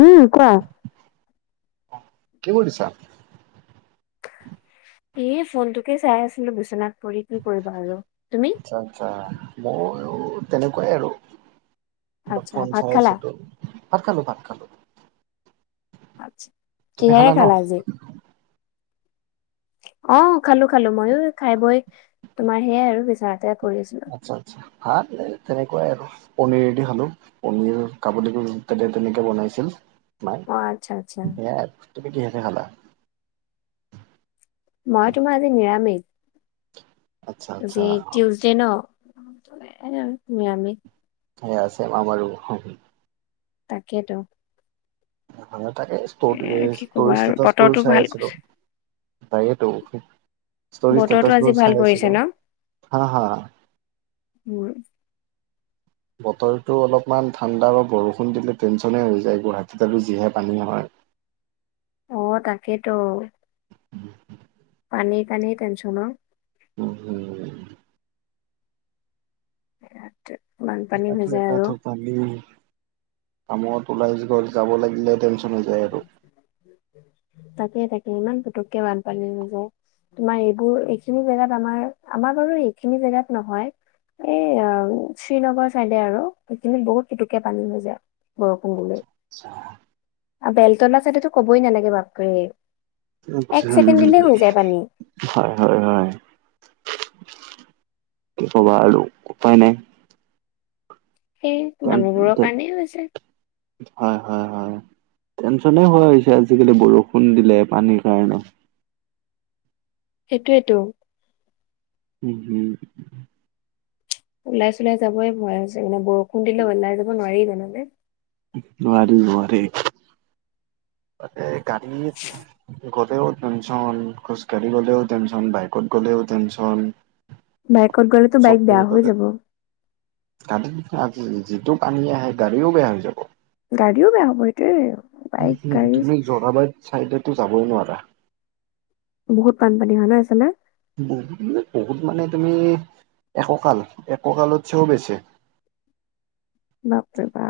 উম, কোৱা? কি কৰিছা? এই ফোনটোকে চাই আছিলো বিচনাত পৰি কি কৰিবা আৰু তুমি? আচ্ছা-আচ্ছা' মইয়ো তেনেকুৱাই আৰু অলপ আচ্ছা ফোন ভাত চাই খালা? আছিলো। ভাত খালো ভাত খালো। তুমি কিহেৰে ন? খালা আজি? অ, খালো খালো, মইয়ো খাই বৈ তোমাৰ সেইয়াই আৰু বিচনাতে পৰি আছো। আচ্ছা-আচ্ছা' ভাত তেনেকুৱাই আৰু। পনিৰেদি খালো, পনিৰ কাবুলী [unintelligible] তেনেকে বনাইছিল। মায়ে অ' আচ্ছা আচ্ছা সেইয়াই আৰু তুমি কিহে দি খালা? মই তোমাৰ আজি নিৰামিষ, আচ্ছা আচ্ছা আজি টিউচ [unintelligible] আৰু নিৰামিষ। সেইয়া আছে আমাৰো। তাকেতো। তাকে [unintelligible] এ ষ্টৰী কি কবা আৰু ষ্টেটাচবোৰ বতৰটো চাই ভাল আছিলো। কৰিছে। তাকেটো ষ্টৰী বতৰটো আজি ষ্টেটাচবোৰ ভাল চাই কৰিছে আছিলো, ন? হা-হা। মোৰ। বতৰটো অলপমান ঠাণ্ডা আৰু বৰষুণ দিলে টেনচনে হৈ যায়, গুৱাহাটীত আৰু যিহে পানী হয়। অ, তাকেতো। পানীৰ কাৰণেই তেনচন অ'। [unintelligible] ইয়াত বানপানী হৈ যায় আৰু। পানী, কামত ওলাই য যাব লাগিলে টেনচন হৈ যায় আৰু। তাকে তাকে ইমান পটককে বানপানী হৈ যায়। তোমাৰ এইবোৰ এইখিনি জেগাত আমাৰ আমাৰ বাৰু এইখিনি জেগাত নহয়। এই শ্ৰীনগৰ চাইডে আৰু সেইখিনিত বহুত পুতুকে পানী হৈ যায় বৰষুণ দি [unintelligible] আৰু বেলতলা চাদডেটো ক'ব ই নালাগে বাপৰে, এক উম, ছেকেণ্ড দিলে হৈ যায় পানী। হয়, হয়, হয়, কি ক'বা আৰু উপায় নাই। সেই মানুহবোৰ কাৰণেই হৈছে। হয়, হয়, হয়, টেনচনেই হৈ গৈছে আজিকালি বৰষুণ দিলে পানীৰ কাৰণে। সেইটোয়েতো। উম উম। ওলাই-চিলে যাবই ভয় হৈছে মানে বৰষুণ দিলে ওলাই যাব নোৱাৰি জানানে। নোৱাৰি নোৱাৰি। তাতে গাড়ীত। গ'লেও টেনচন খোজকাঢ়ি গ'লেও টেনচন বাইকত গ'লেও টেনচন। বাইকত গ'লেতো বাইক বেয়া হৈ যাব। তাত তাত যিটো পানী আহে গাড়ীও বেয়া হৈ যাব। গাড়ীও বেয়া হ'ব এইটোৱে বাইক-গাড়ী। চাইদেতো যাবই নোৱাৰা। বহুত বানপানী হয় ন' সেইফালে? বহুত বহুত মানে তুমি এককাল এককালত চেও বেছি। বাপৰে বা।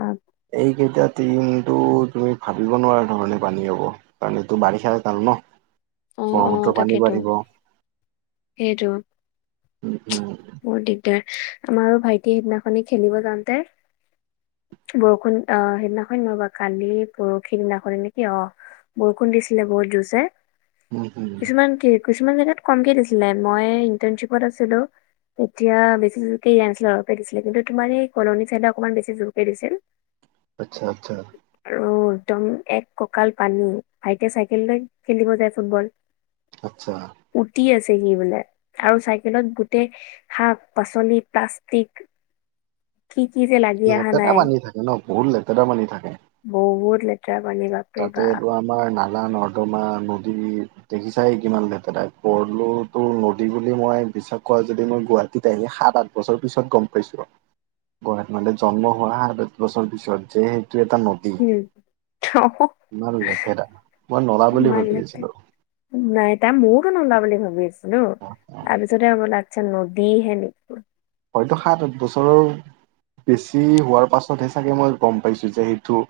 এইকেইটা দিনমটো তুমি ভাবিব নোৱাৰা ধৰণে পানী হ'ব। কাৰণ এইটো বাৰিষা কাল ন' অ অ ব্ৰহ্মপুত্ৰ পানী তাকেতো বাঢ়িব। সেইটো। উম, উম। বহুত দিগদাৰ আমাৰো ভাইটি সেইদিনাখনি খেলিব যাওঁতে। বৰষুণ আহ সেইদিনাখন নহয় বাৰু কালি পৰশি দিনাখনে নেকি অহ। ', বৰষুণ দিছিলে বহুত জোৰচে। উম উম কিছুমান কি কিছুমান জেগাত কমকে দিছিলে মই ইন্টানশ্বিপত আছিলো। তেতিয়া বেছি জোৰকে দিয়া নাছিল অলপে দিছিল কিন্তু তোমাৰ এই কলনী চাইডে অকণমান বেছি জোৰকে দিছিল। [unintelligible] আচ্ছা আচ্ছা। আৰু একদম এক কঁকাল পানী ভাইটিয়ে চাইকেল লৈ খেলিব যায় ফুটবল। [unintelligible] আচ্ছা। উটি আছে সি বোলে আৰু চাইকেলত গোটেই। শাক পাচলি প্লাষ্টিক। কি কি যে লা লেতেৰা পানী থাকে ন বহুত লেতেৰা পানী থাকে। বহুত লে তাতে এইটো আমাৰ নালা নৰ্দমা নদী। দেখিছা কিমান লেতেৰা ভৰলো টো নদী বুলি মই বিশ্বাস কৰা যদি মই গুৱাহাটীত আহি সাত আঠ বছৰ পিছত গম পাইছো। গুৱাহাটী মানে জন্ম হোৱা আগত বছৰ পিছত যে সেইটো এটা নদী। এই টো। ইমান লেতেৰা মই নলা বুলি ভাবি লেতেৰা আছিলোঁ। নাই তাই ময়োটো নলা বুলি ভাবি আছিলো তাৰপিছত। পিছতে উলাইছে নদী হেনো ন। হয়তো সাত আঠ বছৰৰ। বেছি হোৱাৰ পাছতহে চাগে মই গম পাইছো যে সেইটো।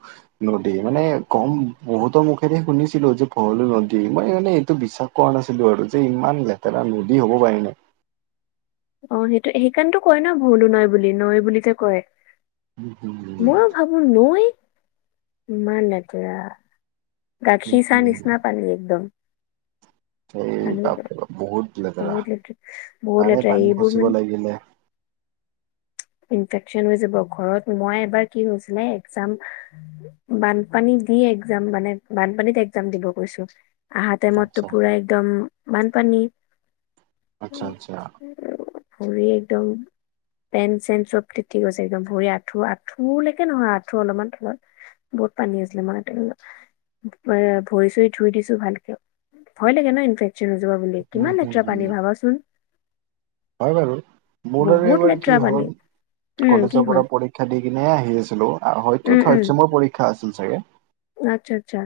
নদী মানে গম বহুতৰ মুখেৰে শুনিছিলোঁ যে ভৰলু নদী মই মানে এইটো বিশ্বাস। কৰা নাছিলো আৰু যে ইমান লেতেৰা নদী হ'ব পাৰেনে? অ সেইটো সেইকাৰণে কয় ন ভলো নাই বুলি নৈ বুলিযে কয় উম, ময়ো ভাবো। নৈ ইমান লেতেৰা। উম, গাখীৰ চাহ উম, নিচিনা পানী একদম। এই পানী যে বাপৰে বাপ বহুত লেতেৰা বহুত তাৰে লেতেৰা পানী এইবোৰ খচিব মানে। লাগিলে ইনফেকচন হৈ যাব ঘৰত মই এবাৰ কি হৈছিলে একজাম। বানপানী দি একজাম মানে। বানপানীত একজাম দিব গৈছো আহো তে মই আচ্ছা টোপুৰাই একদম বানপানী। আচ্ছা আচ্ছা। অ ভৰি একদম। পেণ্ট চেনট চব তিতি গৈছে একদম ভৰি আঠু আঁঠুলৈকে নহয় আঁঠু অলপমান তলত। বহুত পানী আছিলে মাৰ ভৰি চৰি ধুই দিছো ভালকে ভয় লাগে ন ইনফেক্ট। জবা বুলি উম কিমান হম লেতেৰা পানী হম ভাবাচোন। হয় বাৰু বৰ্ডাৰ বহুত এবাৰ লেতেৰা কি পানী। হল। উম কি কলেজৰ হ'ল পৰা পৰীক্ষা দি কিনে আহি আছিলো আৰু হয়তো উম উম থাৰ্ড চেমৰ পৰীক্ষা আছিল চাগে। আচ্ছা আচ্ছা।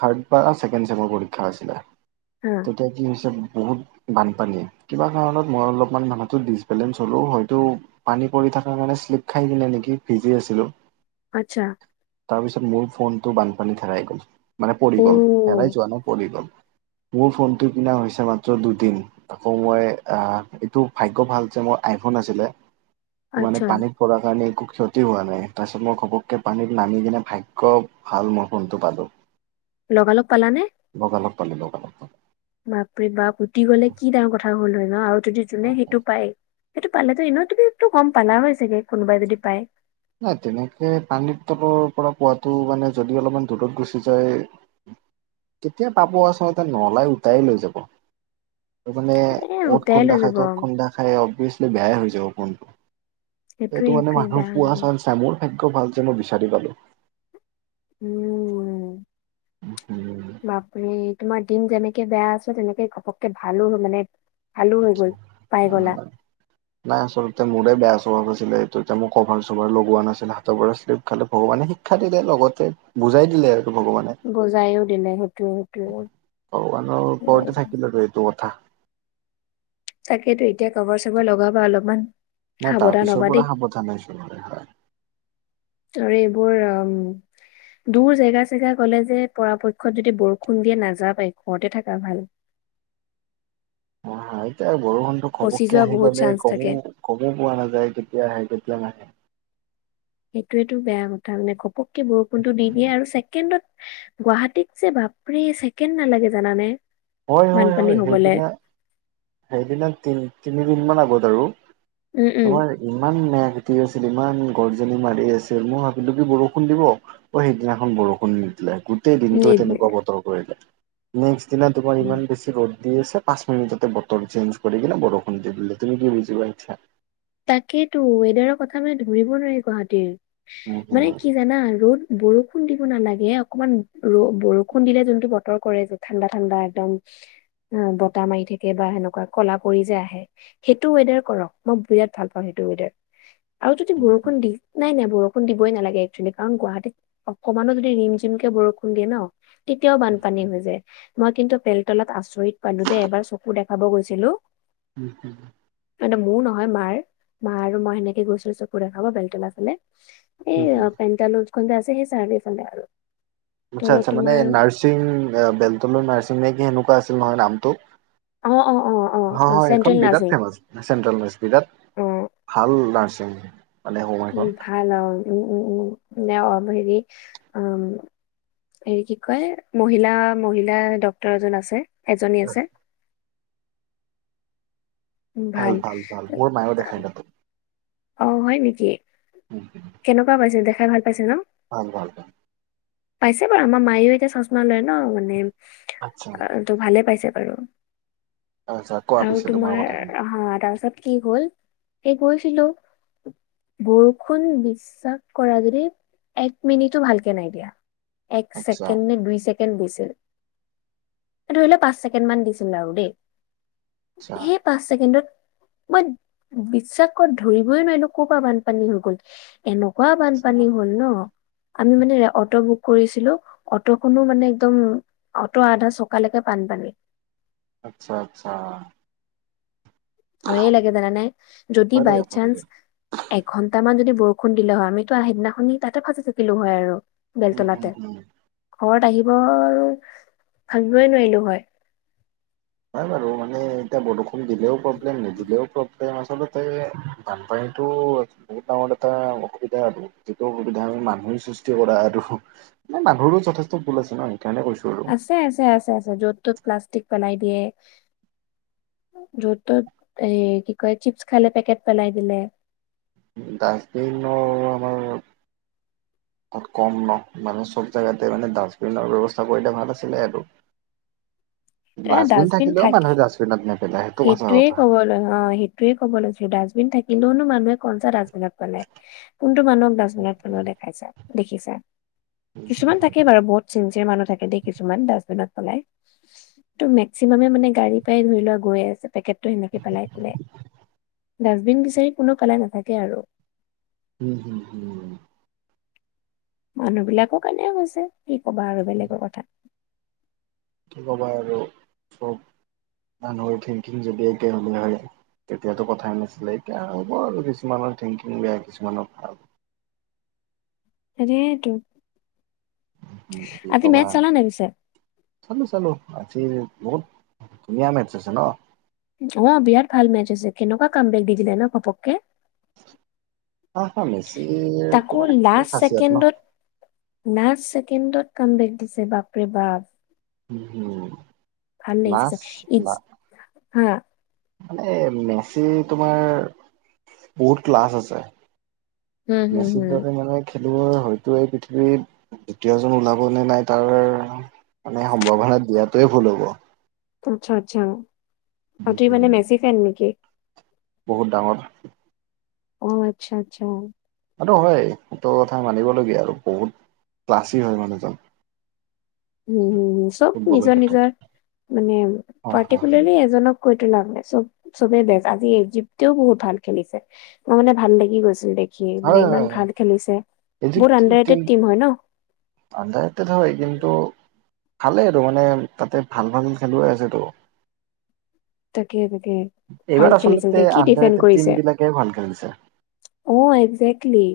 থাৰ্ড বা ছেকেণ্ড চেমৰ পৰীক্ষা আছিলে। হম। তেতিয়া কি হৈছে বহুত বানপানী কিবা কাৰণত। মই অলপমান মানুহটো ডিচবেলেঞ্চ হ'লো হয়তো। পানী পৰি থকাৰ কাৰণে শ্লিপ খাই দিলে নেকি ভিজি আছিলো। আচ্ছা। তাৰপিছত মোৰ ফোনটো বানপানীত হেৰাই গ'ল মানে পৰি অ গ'ল হেৰাই যোৱা নাই পৰি গ'ল। মোৰ ফোনটো কিনা হৈছে মাত্ৰ দুদিন আকৌ মই অ এইটো ভাগ্য ভাল যে মোৰ আইফোন আছিলে আচ্ছা মানে পানীত। কাৰণে একো ক্ষতি হোৱা নাই তাৰপিছত মই ঘপককৈ পানীত নামি কিনে ভাগ্য। ভাল মই ফোনটো পালো।। লগালগ পালানে? লগালগ পালো, লগালগ পালো। বাপ ৰে বাপ উুটি গলে কি ডাঙৰ কথা হ'ল হয় ন আৰু যদি যোনে সেইটো পায় সেইটো পালেতো এনেও তুমি টো গম পালা হ‌য় ছাগে কোনোবাই যদি পায়। নাই তেনেকে পানীৰ তলৰ পৰা পোৱাটো মানে যদি অলপমান দূৰত গুচি যায়। তেতিয়া পাব আচলতে নলাই উটায়ে লৈ যাব। সেইটো মানে এ অ'ত উটাই খুন্দা লৈ খাই যাব। ত'ত খুন্দা খাই অবিয়েচলি বেয়াই হৈ যাব ফোনটো। সেইটোৱে সেইটো মানে সেইটোৱে মানুহ বেয়া হৈ পোৱা যাব চান্স মোৰ ভাগ্য ভাল যে মই বিচাৰি পালো। উম, বাপৰে। তোমাৰ দিন যেনেকে বেয়া আছে তেনেকে ঘপককে ভালো হ'ল মানে। ভালো হৈ গ'ল পাই গ'লা ধন্যবাদ। নাই আচলতে মোৰে বেয়া স্বভাৱ আছিলে নাই আচলতে মোৰে বেয়া এইটো এতিয়া মোৰ কভাৰ, চভাৰ লগোৱা নাছিলে হাতৰ পৰা শ্লিপ খালে ভগৱানে শিক। শিক্ষা দিলে লগতে বুজাই দিলে আৰু ভগৱানে। বজাইও দিলে সেইটোও, সেইটো। ভগবানৰ ওপৰতে থাকিল আৰু এইটো কথা। তাকেতো এতিয়া কভাৰ, চভাৰ লগাবা অলপমান। নাই তাৰ সাৱধান পিছৰ হবা দেই পৰা সাৱধান নাই চোন হয় হয় আৰু এইবোৰ আম দূৰ জেগা-চেগা গ'লে যে পৰাপক্ষত যদি বৰষুণ দিয়ে নাযাবাই ঘৰতে থাকা ভাল অ'এতিয়া বৰষুণটো পচি ঘপককে যোৱা আহি বহুত গলে চান্স থাকে গমো গমো পোৱা নাযায় কেতিয়া আহে কেতিয়া নাহে সেইটোয়েতো বেয়া কথা মানে ঘপককে বৰষুণটো দি দিয়ে আৰু ছেকেণ্ডত গুৱাহাটীত যে বাপৰে ছেকেণ্ড নালাগে জানানে হয় হয় বানপানী হয় হবলে সেইদিনা সেইদিনা তিন তিনিদিনমান আগত আৰু উম উম তোমাৰে ইমান মেঘ দি আছিল ইমান গৰজনী মাৰি আছিল মোৰ ভাবিলো কি বৰষুণ দিব। অ' সেইদিনাখন বৰষুণ নিদিলে গো গোটেই দিনটো নি তেনেকুৱা বতৰ কৰিলে নেক্স দিনা তোমাৰ ইমান বেছি ৰ'দ দি আছে পাঁচ মিনিটতে বতৰ চেঞ্জ কৰি কিনে বৰষুণ দি দিলে তুমি কি বুজিবা এটয়া তাকেইটো ৱেডাৰৰ কথা মানে ধৰিব নোৱাৰি গুৱাহাটীৰ, উম মানে কি জানা ৰ' বৰষুণ দিব নালাগে অকমান ৰ বৰষুণ দিলে যোনটো বতৰ কৰে যে ঠাণ্ডা ঠাণ্ডা একদম অ' বতাহ মাৰি থাকে বা সেনেকুৱা ক'লা পৰি যে আহে সেইটো ৱেডাৰ কৰক মই বিৰাট ভাল পাওঁ সেইটো ৱেডাৰ আৰু যদি বৰষুণ দি নাই নাই বৰষুণ দিবই নালাগে একচুৱেলি কাৰণ গুৱাহাটীত অকমানো যদি ৰিম-যিমকে বৰষুণ দিয়ে ন তেতিয়াও বানপানী হৈ যায় মই কিন্তু পেলতলাত আচৰিত পালো দে এবাৰ চকু দেখাব গৈছিলোঁ উম উম মানে মোৰ নহয় মাৰ, মা আৰু মই সেনেকে গৈছিলো চকু দেখাব বেলতলাৰ ফালে এই পেণ্টালোজখন আছে সেই চাৰিয়ালি ফালে আৰু আচ্ছা ত' আচ্ছা মানে তোমাৰ নাৰ্ছিং বেলতলা নাৰ্ছিং নে কি সেনেকুৱা আছিল নহয় নামটো অ অ অ অ চেন্ট্ৰেল নাৰ্চিং চেণ্ট্ৰেলমিস্পিলাত ভাল নাৰ্ছিং মানে হোম উম এখন ভাল আৰু উম উমউম হেৰি উম হেৰি কি কয় মহিলা-মহিলা ডক্তৰ এজন আছে এজনী আছে। ভাল ভাল ভাল মোৰ মায়েও দেখাই তাতে। অ হয় নেকি? উম কেনেকুৱা পাইছে দেখাই ভাল পাইছে ন? ভাল ভাল ভাল পাইছে বাৰু আমাৰ মায়েও এতিয়া চশমা লয় ন মানে আচ্ছা অ ত ভালে পাইছে বাৰু আচ্ছা কোৱা আৰু পিছে তোমাৰ কথাখিনি অ তাপাছত কি হ'ল এ কৈছিলো বৰষুণ দি বিশ্বাস কৰা যদি এক মিনিটো ভালকে নাই দিয়া এক আচ্ছা ছেকেণ্ড নে দুই ছেক কেণ্ড দিছিল এ ধৰি ল পাঁচ ছেকেণ্ড মান দিছিল আৰু দেই আচ্ছা হেপ পাঁচ ছেকেণ্ডত মই বিশ্বাসত ধৰিবই নোৱাৰিলোঁ ক'ৰ পৰা বানপানী হৈ গ'ল এনকা আচ্ছা বানপানী হ'ল ন আমি মানে অট বুক কৰিছিলো অট'খনো মানে একদম অ'ট আধা চকালেকে বানপানী আটচ্ছা আটচ্ছা ভয়ে লাগে জানানে যদি ভয় লাগে বাইচান্স আপোনালোকে এঘণ্টা মান যদি বৰষুণ দিলে হয় আমিতো আহ সিদিনাখনি তাতে ফাঁচি থাকিলো হয় আৰু উম উম বেলতলাতে উম ঘৰত আহিব আৰু ভাবিবই নোৱাৰিলো হয়। হয় বাৰু মানে এতিয়া বৰষুণ দিলেও প্ৰব্লেম নিদিলেও প্ৰব্লেম আচলত। এই বানপানী টো বহুত ডাঙৰ এটা অসুবিধা আৰু। যিটো অসুবিধা মানুহৰেই সৃষ্টি কৰা আৰু ম মানুহৰো যথেষ্ট ভুল আছে ন সেইকাৰণে কৈছো। আৰু আছে আছে আছে আছে য'ত ত'ত প্লাষ্টিক পেলাই দিয়ে। য'ত তত এ কি কয় চিপছ খালে পেকেট পেলাই দিলে। ডাষ্টবিনৰ আমাৰ। তাত কম ন মানে চব জেগাতে মানে ডাষ্টবিনৰ ব্যৱস্থা কৰিলে ভাল আছিলে আৰু। এ ডাষ্টবিন থাকিলেও থাকি। মানুহে ডাষ্টবিনত নেপেলাই। সেইটো সঁচা সেইটয়ে কথা। ক'ব ল অ সেইটোৱে ক'ব লৈছো ডাষ্টবিন থাকিলেওনো মানুহে কনচা ডাষ্টবিনত পালেই কোনটো মানুহক ডাষ্টবিনত পেলোৱা দেখাইছ দেখিছা। কিছুমান থাকেই উম বাৰু বহুত। চিনঞ্চিয়েৰ মানুহ থাকে দেই কিছুমান ডাষ্টবিনত পলাই ত মেক্সিমামে মানে গাড়ী পাই ধৰিলক। গৈ আছে পেকেটটো সেনেকে পেলাই দিলে ডাষ্টবিন বিচাৰি কোনো পেলাই নাথাকে আৰু। হু হু হু। মানুহ বিলাকৰ কাৰনে হৈছে কি কবা আৰু বেলেগৰ কথা। কি কবা আৰু চব মানুহৰ থিংকিং যদি একে হলে হয়। তেতিয়াতো কথাই নাছিলে এতিয়া হ'ব আৰু কিছুমানৰ থিংকিং বেয়া কিছুমানৰ ভাল। সেইয়েটো আজি মেজ চাল নে পিছে। চালোঁ চালোঁ আজি বহুত ধুনীয়া মেটছ হৈছে ন। অ বিৰাট ভাল মেচ আছে কেনেকুৱা কাম বেক দি দিলে ন ঘপককে। হ হা মেচিৰ তাকো তোমাৰ খাঁচিয়ত ন। নাচ ছেকেণ্ডত কাম বেক দিছে বাপৰে বাপ। উহ। ভাল লাগিছে চ ইছ হা। এ মেচিৰ তোমাৰ বহুত ক্লাছ আছে। হুম হুম মেচি হুম। দতে মানে। খেলুৱৈ হয়তো এই পৃথিৱীত দ্বিতীয়জন ওলাব নে নাই তাৰ। মানে সম্ভাৱনা দিয়াতোৱে ভুল হ'ব। আচ্ছা আচ্ছা আটো মানে মেচি ফেন নেকি। বহুত ডাঙৰ। অ আচ্ছা আচ্ছা। সেইটো হয় সেটো কথা মানিবলগীয়া আৰু বহুত ক্লাছি হয় মানুহজন। উম হ চব ফুটবলৰ নিজৰ ক্ষেত্ৰত নিজৰ মানে হয় পাৰ্টিকুলাৰলি এজনক। কৈ তো লাম নাই চব চবে বেজ আজি এই জীপ্তেও বহুত ভাল খেলিছে। মই মানে ভাল লাগি গৈছিল দেখি হয় মানে হয় ইমান হয় ভাল খেলিছে বহুত আডাৰটেড টিম হয় ন। আডাৰটেড হয় কিন্তু। ভালেই সেইটো কাৰণে তাতে ভাল ভাল খেলুৱৈ আছেতো। তাকে তাকে। ভাল এইবাৰ খেলিছে যে আচলতে কি আন্দাৰ ডিফেণ্ড কৰিছে ফিফটিন বিলাকেই ভাল খেলিছে। অ এগজেক্টলি।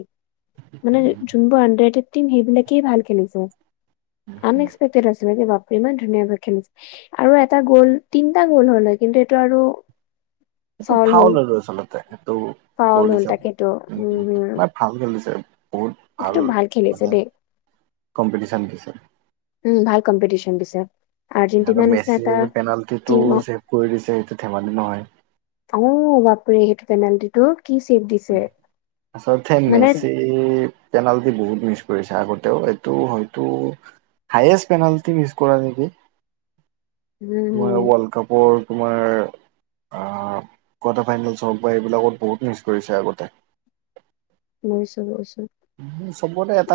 মানে যোনবোৰ আন্দাৰ ফিফটিন সেইবিলাকেই ভাল খেলিছে। আনএক্সপেক্টেদ আছিলে দেই। ইমান ধুনীয়াকৈ খেলিছে। আৰু এটা গ'ল তিনটা গ'ল হ'লহৈ কিন্তু এইটো আৰু। সেইটো ফাউল আৰু আচলতে সেইটো ফাউল গ'ল হ'ল হিচাপে তাকেতো উম হম [inaudible] ভাল খেলিছে, বহুত ভাল কিন্তু খেলিছে মানে দেই কম্পিটিশ্যন দিছে। উম, ভাল কম্পিটিশন দিছে। আৰু আৰ্জেন্টিনাৰ নিচিনা এটা মেচিৰ পেনাল্টিটো টিমক ছেভ কৰি দিছে সেইটো ধেমালি নহয়। অ বাপৰে! সেইটো পেনাল্টিটো কি চেফ দি আচলতে মেচি এ পেনাল্টি বহুত মিচ কৰিছে আগতেও এইটো হয়তো হাইয়েষ্ট পেনালটি মিছ কৰা নেকি? উম হু অ ৱৰ্ল্ড কাপৰ তোমাৰ আ কোৱাৰ্টাৰ ফাইনেলছ হওক বা এইবিলাকত বহুত মিছ কৰিছে আগতে। বুইছো বুইছো। উ চবতে এটা